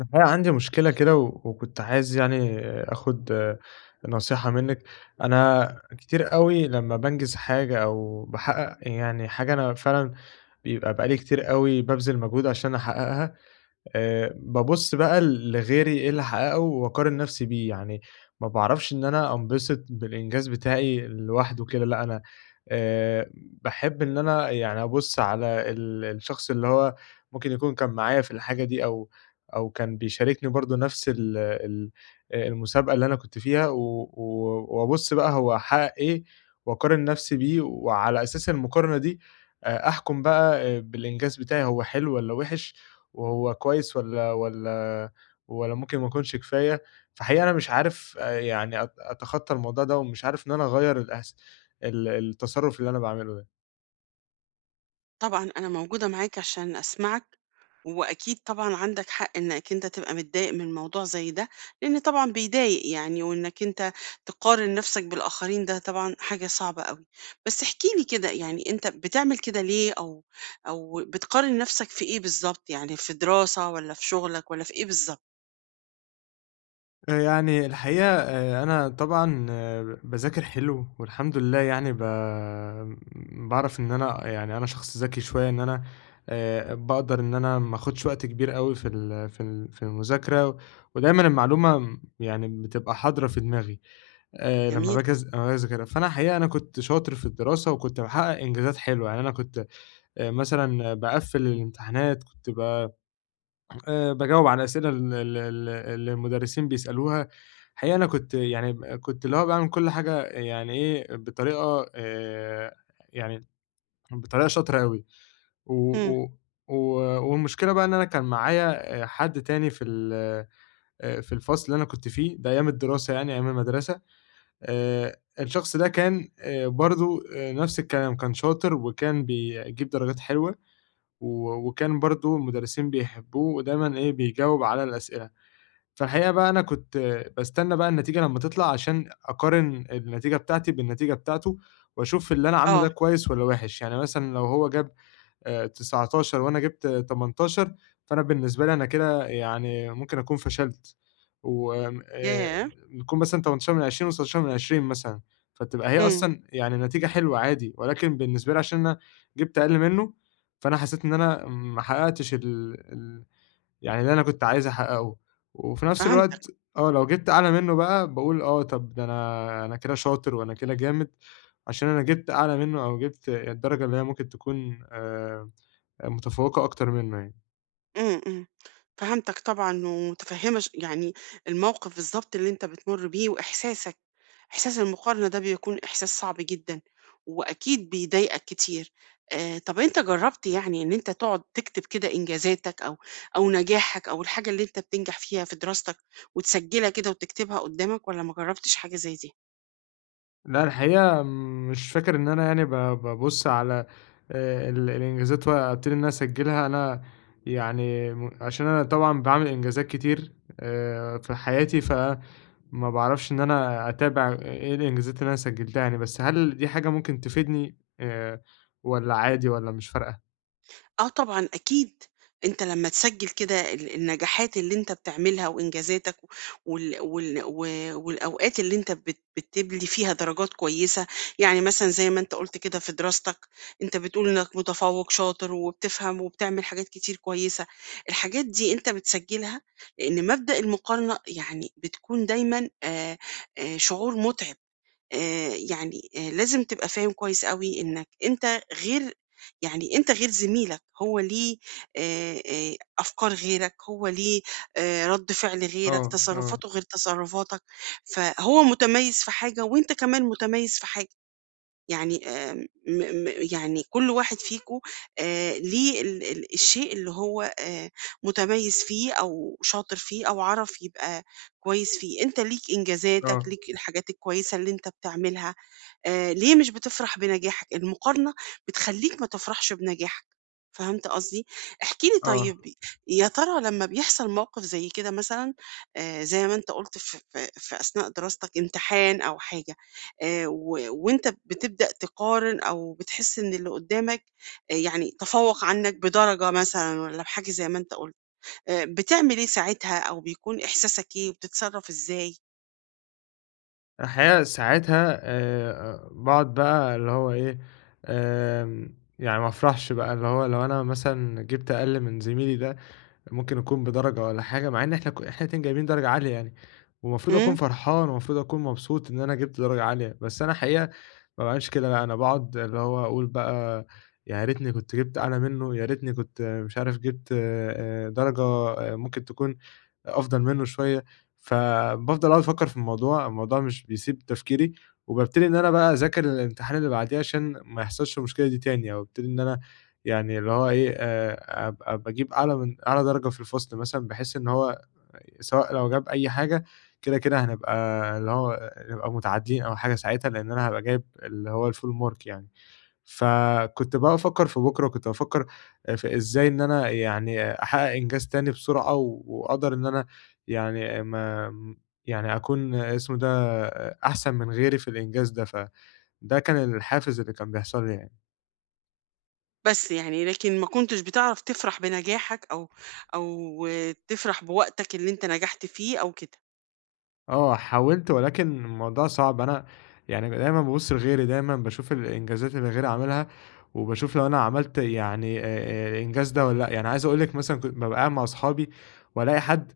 الحقيقة عندي مشكلة كده وكنت عايز يعني آخُد نصيحة منِّك. أنا كتير أوي لمّا بانجز حاجة أو باحقّق يعني حاجة، أنا فعلًا بيبقى بقى لي كتير أوي بابذل مجهود عشان أحقّقها. بابُص بقى لغيري إيه اللي حققه وأقارن نَفْسي بيه، يعني ما باعرفش إن أنا أنبسط بالإنجاز بتاعي لوحده كده لأ. أنا باحب إن أنا يعني أبُص على الشخص اللي هو ممكن يكون كان معايا في الحاجة دي، أو كان بيشاركني برضه نَفْس ال المسابقة اللي أنا كنت فيها، و و وأبُص بقى هو حقق إيه وأقارن نَفْسي بيه. وعلى أساس المقارنة دي أحكُم بقى بالإنجاز بتاعي، هو حلو والّا وِحِش، وهو كويس والّا ممكن ما يكونش كفاية. فحقيقة أنا مش عارف يعني أتخطّى الموضوع ده، ومش عارف إن أنا أغيّر الأس ال التصرُّف اللي أنا باعمله ده. طبعًا أنا موجودة معاك عشان أسمعك، وأكيد طبعًا عندك حق إنك أنت تبقى متضايق من موضوع زي ده، لإن طبعًا بيضايق يعني، وإنك أنت تقارن نفسك بالآخرين ده طبعًا حاجة صعبة أوي. بس احكِ لي كده يعني أنت بتعمل كده ليه أو أو بتقارن نفسك في إيه بالضبط؟ يعني في دراسة والّا في شغلك والّا في إيه بالضبط؟ يعني الحقيقة أنا طبعًا باذاكر حلو والحمد لله، يعني باعرف إن أنا، يعني أنا شخص ذكي شوية، إن أنا باقدر إن أنا ما آخُدش وقت كبير أوي في المذاكرة، ودايمًا المعلومة يعني بتبقى حاضرة في دماغي. لمّا جميل. باجي أذ لمّا باجي أذاكرها، فأنا الحقيقة أنا كنت شاطر في الدراسة وكنت باحقق إنجازات حلوة. يعني أنا كنت مثلًا باقفّل الامتحانات، كنت ب باجاوب على الأسئلة ال ال ال اللي المدرسين بيسألوها. الحقيقة أنا كنت يعني كنت اللي هو باعمل كل حاجة، يعني إيه، يعني بطريقة شاطرة أوي، و إمم. و و والمشكلة بقى إن أنا كان معايا حد تاني في الفصل اللي أنا كنت فيه، ده أيام الدراسة، يعني أيام المدرسة. آآ الشخص ده كان برضه نفس الكلام، كان شاطر وكان بيجيب درجات حلوة، وكان برضه المدرسين بيحبوه ودايمًا إيه، بيجاوب على الأسئلة. فالحقيقة بقى أنا كنت باستنى بقى النتيجة لمّا تطلع عشان أقارن النتيجة بتاعتي بالنتيجة بتاعته، وأشوف اللي أنا عامله ده آه. كويس والّا وِحِش. يعني مثلًا لو هو جاب 19 وأنا جِبت 18، فأنا بالنسبة لي أنا كده، يعني ممكن أكون فشلت، وآمم ياه! يكون مثلًا 18 من 20 و19 من 20 مثلًا، فتبقى هي إمم. أصلًا يعني نتيجة حلوة عادي، ولكن بالنسبة لي عشان أنا جِبت أقل منّه، فأنا حسيت إن أنا ما حققتش ال ال يعني اللي أنا كنت عايز أحققه. وفي نفس الوقت فهمتك. لو جِبت أعلى منّه بقى باقول آه طب ده أنا كده شاطر وأنا كده جامد، عشان أنا جِبت أعلى منّه، أو جِبت الدرجة اللي هي ممكن تكون متفوّقة أكتر منّه يعني. إمم، إمم، فهمتك طبعًا ومتفهمة يعني الموقف بالضبط اللي أنت بتمر بيه وإحساسك، إحساس المقارنة ده بيكون إحساس صعب جدًا، وأكيد بيضايقك كتير. طب أنت جربت يعني إن أنت تقعد تكتب كده إنجازاتك أو أو نجاحك أو الحاجة اللي أنت بتنجح فيها في دراستك وتسجلها كده وتكتبها قدامك والّا ما جربتش حاجة زي دي؟ لأ، الحقيقة مش فاكر إن أنا يعني بابُص على ال الإنجازات وأبتدي إن أنا أسجّلها. أنا يعني عشان أنا طبعًا باعمل إنجازات كتير في حياتي، فما باعرفش إن أنا أتابع إيه الإنجازات اللي أنا سجّلتها يعني، بس هل دي حاجة ممكن تفيدني والّا عادي والّا مش فارقة؟ آه طبعًا أكيد، أنت لمّا تسجّل كده النجاحات اللي أنت بتعملها وإنجازاتك وال وال و والأوقات اللي أنت بتبْلِي فيها درجات كويسة، يعني مثلًا زي ما أنت قُلت كده في دراستك، أنت بتقول إنك متفوّق شاطر وبتفهم وبتعمل حاجات كتير كويسة، الحاجات دي أنت بتسجّلها لإن مبدأ المقارنة يعني بتكون دايمًا شعور مُتعِب. يعني لازم تبقى فاهم كويس أوي إنك أنت غير يعني أنت غير زميلك، هو ليه أفكار غيرك، هو ليه رَد فعل غيرك، آه، آه، تصرُّفاته غير تصرُّفاتك، فهو متميّز في حاجة وأنت كمان متميّز في حاجة، يعني آمم م م يعني كل واحد فيكم ليه ال ال الشيء اللي هو متميّز فيه أو شاطر فيه أو عَرَف يبقى كويس فيه، أنت ليك إنجازاتك، آه، ليك الحاجات الكويسة اللي أنت بتعملها. ليه مش بتفرح بنجاحك؟ المقارنة بتخلّيك ما تفرحش بنجاحك، فهمت قصدي؟ احكِ لي آه. طيب يا ترى لمّا بيحصل موقف زي كده مثلًا زي ما أنت قُلت ف ف في أثناء دراستك امتحان أو حاجة و وأنت بتبدأ تقارن أو بتحس إن اللي قدّامك يعني تفوّق عنك بدرجة مثلًا والّا بحاجة زي ما أنت قُلت، بتعمل إيه ساعتها أو بيكون إحساسك إيه وبتتصرّف إزاي؟ الحقيقة ساعتها باقعد بقى اللي هو إيه، يعني ما أفرحش بقى، اللي هو لو أنا مثلًا جِبت أقل من زميلي ده، ممكن أكون بدرجة والّا حاجة، مع إن إحنا إحنا الاتنين جايبين درجة عالية يعني، والمفروض أكون إمم. فرحان والمفروض أكون مبسوط إن أنا جِبت درجة عالية، بس أنا الحقيقة ما باعملش كده لأ، أنا باقعد اللي هو أقول بقى يا ريتني كنت جِبت أعلى منه، يا ريتني كنت مش عارف جِبت درجة ممكن تكون أفضل منه شوية. فبافضل أقعد أفكّر في الموضوع، الموضوع مش بيسيب تفكيري، وبابتدي إن أنا بقى أذاكر الامتحان اللي بعديه عشان ما يحصلش المشكلة دي تاني، أو ابتدي إن أنا يعني اللي هو إيه، أبقى باجيب أعلى من أعلى درجة في الفصل مثلًا، بحيث إن هو سواء لو جاب أي حاجة كده، كده هنبقى اللي هو نبقى متعادلين أو حاجة ساعتها، لإن أنا هابقى جايب اللي هو الfull mark يعني. فكنت بقى بافكّر في بُكرة، وكنت بافكّر في إزاي إن أنا يعني أحقق إنجاز تاني بسرعة، وأقدر إن أنا يعني ما م يعني أكون اسمه ده أحسن من غيري في الإنجاز ده، فده كان الحافز اللي كان بيحصل لي يعني. بس يعني لكن ما كنتش بتعرف تفرح بنجاحك أو أو تفرح بوقتك اللي أنت نجحت فيه أو كده. آه، حاولت ولكن الموضوع صعب. أنا يعني دايمًا بابُص لغيري، دايمًا باشوف الإنجازات اللي غيري عاملها، وباشوف لو أنا عملت يعني الإنجاز ده والّا لأ. يعني عايز أقول لِك مثلًا كنت بابقى قاعد مع أصحابي، وألاقي حد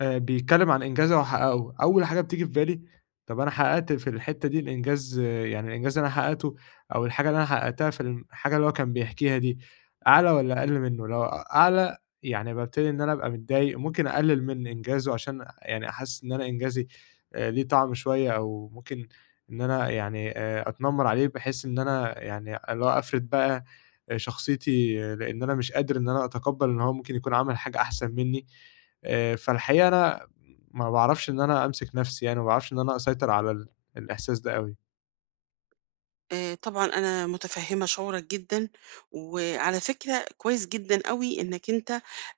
بيتكلّم عن إنجاز هو حقّقه، أول حاجة بتيجي في بالي طَب أنا حقّقت في الحتّة دي الإنجاز يعني الإنجاز اللي أنا حقّقته أو الحاجة اللي أنا حقّقتها في الحاجة اللي هو كان بيحكيها دي، أعلى والّا أقل منّه؟ لو أعلى يعني بابتدي إن أنا أبقى متضايق. ممكن أقلِّل من إنجازه عشان يعني أحسّس إن أنا إنجازي ليه طعم شوية، أو ممكن إن أنا يعني أتنمّر عليه، بحيث إن أنا يعني اللي هو أفرض بقى شخصيتي لإن أنا مش قادر إن أنا أتقبّل إن هو ممكن يكون عمل حاجة أحسن منّي. فالحقيقة أنا ما باعرفش إن أنا أمسك نَفْسي يعني، ما باعرفش إن أنا أسيطر على الإحساس ده أوي. طبعًا أنا مُتفهِّمة شعورك جدًا، وعلى فكرة كويس جدًا أوي إنّك أنت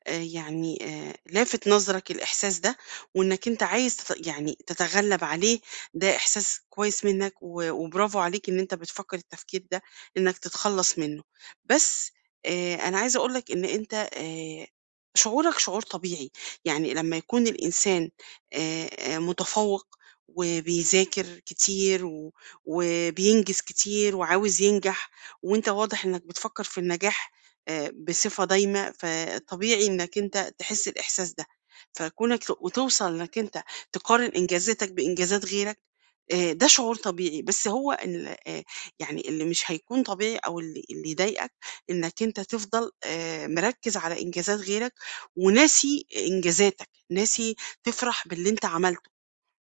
يعني لافت نظرك الإحساس ده، وإنّك أنت عايز يعني تتغلّب عليه، ده إحساس كويس منّك وبرافو عليك إن أنت بتفكّر التفكير ده إنّك تتخلّص منّه. بس أنا عايزة أقول لك إن أنت شعورك شعور طبيعي، يعني لمّا يكون الإنسان متفوّق وبيذاكر كتير وبينجز كتير وعاوز ينجح، وأنت واضح إنك بتفكر في النجاح بصفة دايمة، فطبيعي إنك أنت تحس الإحساس ده. فكونك وتوصل إنك أنت تقارن إنجازاتك بإنجازات غيرك، ده شعور طبيعي، بس هو ال يعني اللي مش هيكون طبيعي أو اللي يضايقك إنك أنت تفضل مركّز على إنجازات غيرك وناسي إنجازاتك، ناسي تفرح باللي أنت عملته.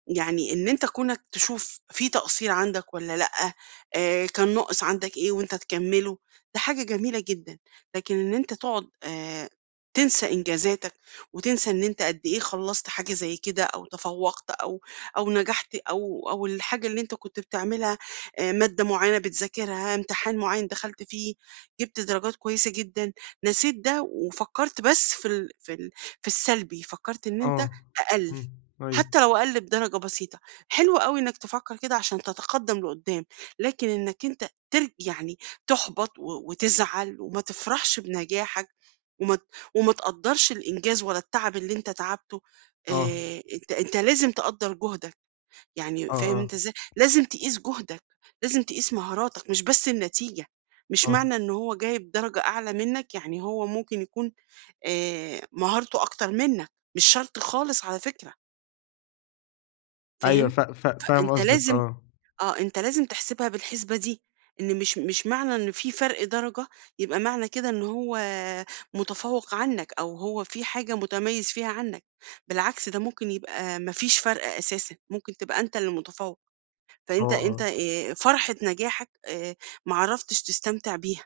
يعني إن أنت كونك تشوف في تقصير عندك والّا لأ، كان ناقص عندك إيه وأنت تكمّله، ده حاجة جميلة جدًا، لكن إن أنت تقعد تنسى إنجازاتك وتنسى إن أنت قد إيه خلّصت حاجة زي كده أو تفوّقت أو أو نجحت أو أو الحاجة اللي أنت كنت بتعملها مادة معيّنة بتذاكرها، امتحان معيّن دخلت فيه، جِبت درجات كويسة جدًا، نسيت ده وفكّرت بس في ال في ال في السلبي، فكّرت إن أنت آه، أقل. إمم، أيوه، حتى لو أقل بدرجة بسيطة، حلو أوي إنك تفكر كده عشان تتقدم لقدّام، لكن إنك أنت يعني تُحبط وتزعل وما تفرحش بنجاحك وما ت وما تقدّرش الإنجاز ولا التعب اللي أنت تعبته، آه، أنت لازم تقدّر جهدك، يعني آه، فاهم أنت آه، إزاي؟ لازم تقيس جهدك، لازم تقيس مهاراتك مش بس النتيجة، مش آه، معنى إن هو جايب درجة أعلى منك يعني هو ممكن يكون مهارته أكتر منك، مش شرط خالص على فكرة، أيوه، فاهم؟ ف ف فاهم أنت قصدك، لازم آه، آه، أنت لازم تحسبها بالحسبة دي، إن مش معنى إن في فرق درجة يبقى معنى كده إن هو متفوق عنك أو هو في حاجة متميز فيها عنك، بالعكس ده ممكن يبقى ما فيش فرق أساسًا، ممكن تبقى أنت اللي متفوق، آه، فأنت أنت آه، فرحة نجاحك ما عرفتش تستمتع بيها،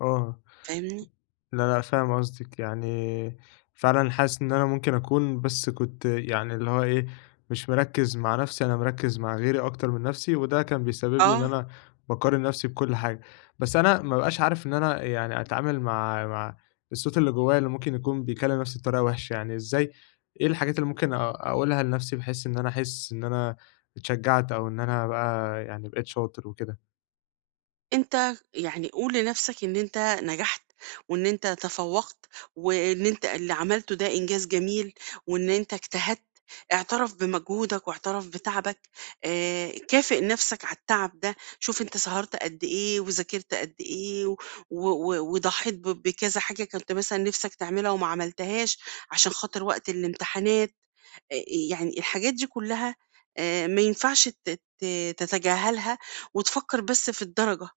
آه. فاهمني؟ لا، لأ، فاهم قصدِك. يعني فعلًا حاسس إن أنا ممكن أكون بس كنت يعني اللي هو إيه، مش مركّز مع نَفْسي، أنا مركّز مع غيري أكتر من نَفْسي، وده كان بيسبب لي إن آه. أنا باقارن نَفْسي بكل حاجة. بس أنا ما بابقاش عارف إن أنا يعني أتعامل مع الصوت اللي جوّايا، اللي ممكن يكون بيكلّم نَفْسي بطريقة وِحشة. يعني إزاي، إيه الحاجات اللي ممكن أقولها لنَفْسي بحيث إن أنا أحس إن أنا اتشجّعت، أو إن أنا بقى يعني بقيت شاطر وكده؟ أنت يعني قُل لنَفْسك إن أنت نجحت، وإن أنت تفوّقت، وإن أنت اللي عملته ده إنجاز جميل، وإن أنت اجتهدت، اعترف بمجهودك واعترف بتعبك، كافئ نَفْسك على التعب ده، شوف أنت سهرت قد إيه وذاكرت قد إيه وضحيت بكذا حاجة كنت مثلًا نِفْسك تعملها وما عملتهاش عشان خاطر وقت الامتحانات، آآ يعني الحاجات دي كلّها ما ينفعش ت ت تتجاهلها وتفكّر بس في الدرجة.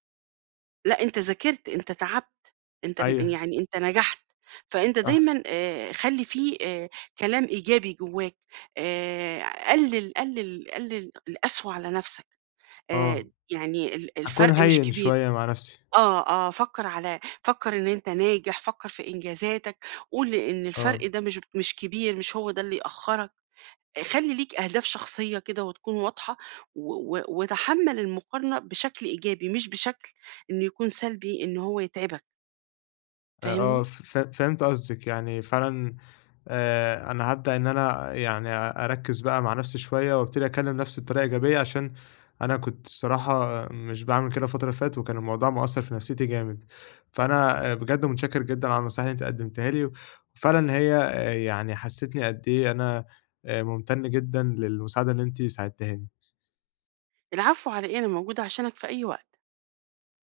لأ، أنت ذاكرت، أنت تعبت، أنت م أيوه، يعني أنت نجحت، فأنت صح، دايمًا خلّي في كلام إيجابي جواك، قلِّل القسوة على نَفْسك، آه، يعني أكون الفرق مش هيّن كبير شوية مع نَفْسي، آه، آه، فكّر إن أنت ناجح، فكّر في إنجازاتك، قُل إن الفرق آه. ده مش كبير، مش هو ده اللي يأخّرك. خلّي ليك أهداف شخصية كده وتكون واضحة و و وتحمّل المقارنة بشكل إيجابي، مش بشكل إنه يكون سلبي إن هو يتعبك، آه، فاهمني؟ ف ف فهمت قصدِك. يعني فعلًا أنا هابدأ إن أنا يعني أركّز بقى مع نفسي شوية، وابتدي أكلّم نفسي بطريقة إيجابية، عشان أنا كنت الصراحة مش باعمل كده الفترة اللي فاتت، وكان الموضوع مأثّر في نفسيتي جامد. فأنا بجد متشكر جدًا على النصايح اللي أنتِ قدّمتيها لي، وفعلًا هي يعني حسّستني قد إيه أنا ممتن جدًا للمساعدة اللي أنتِ ساعدتيهاني. العفو على إيه، أنا موجودة عشانك في أي وقت.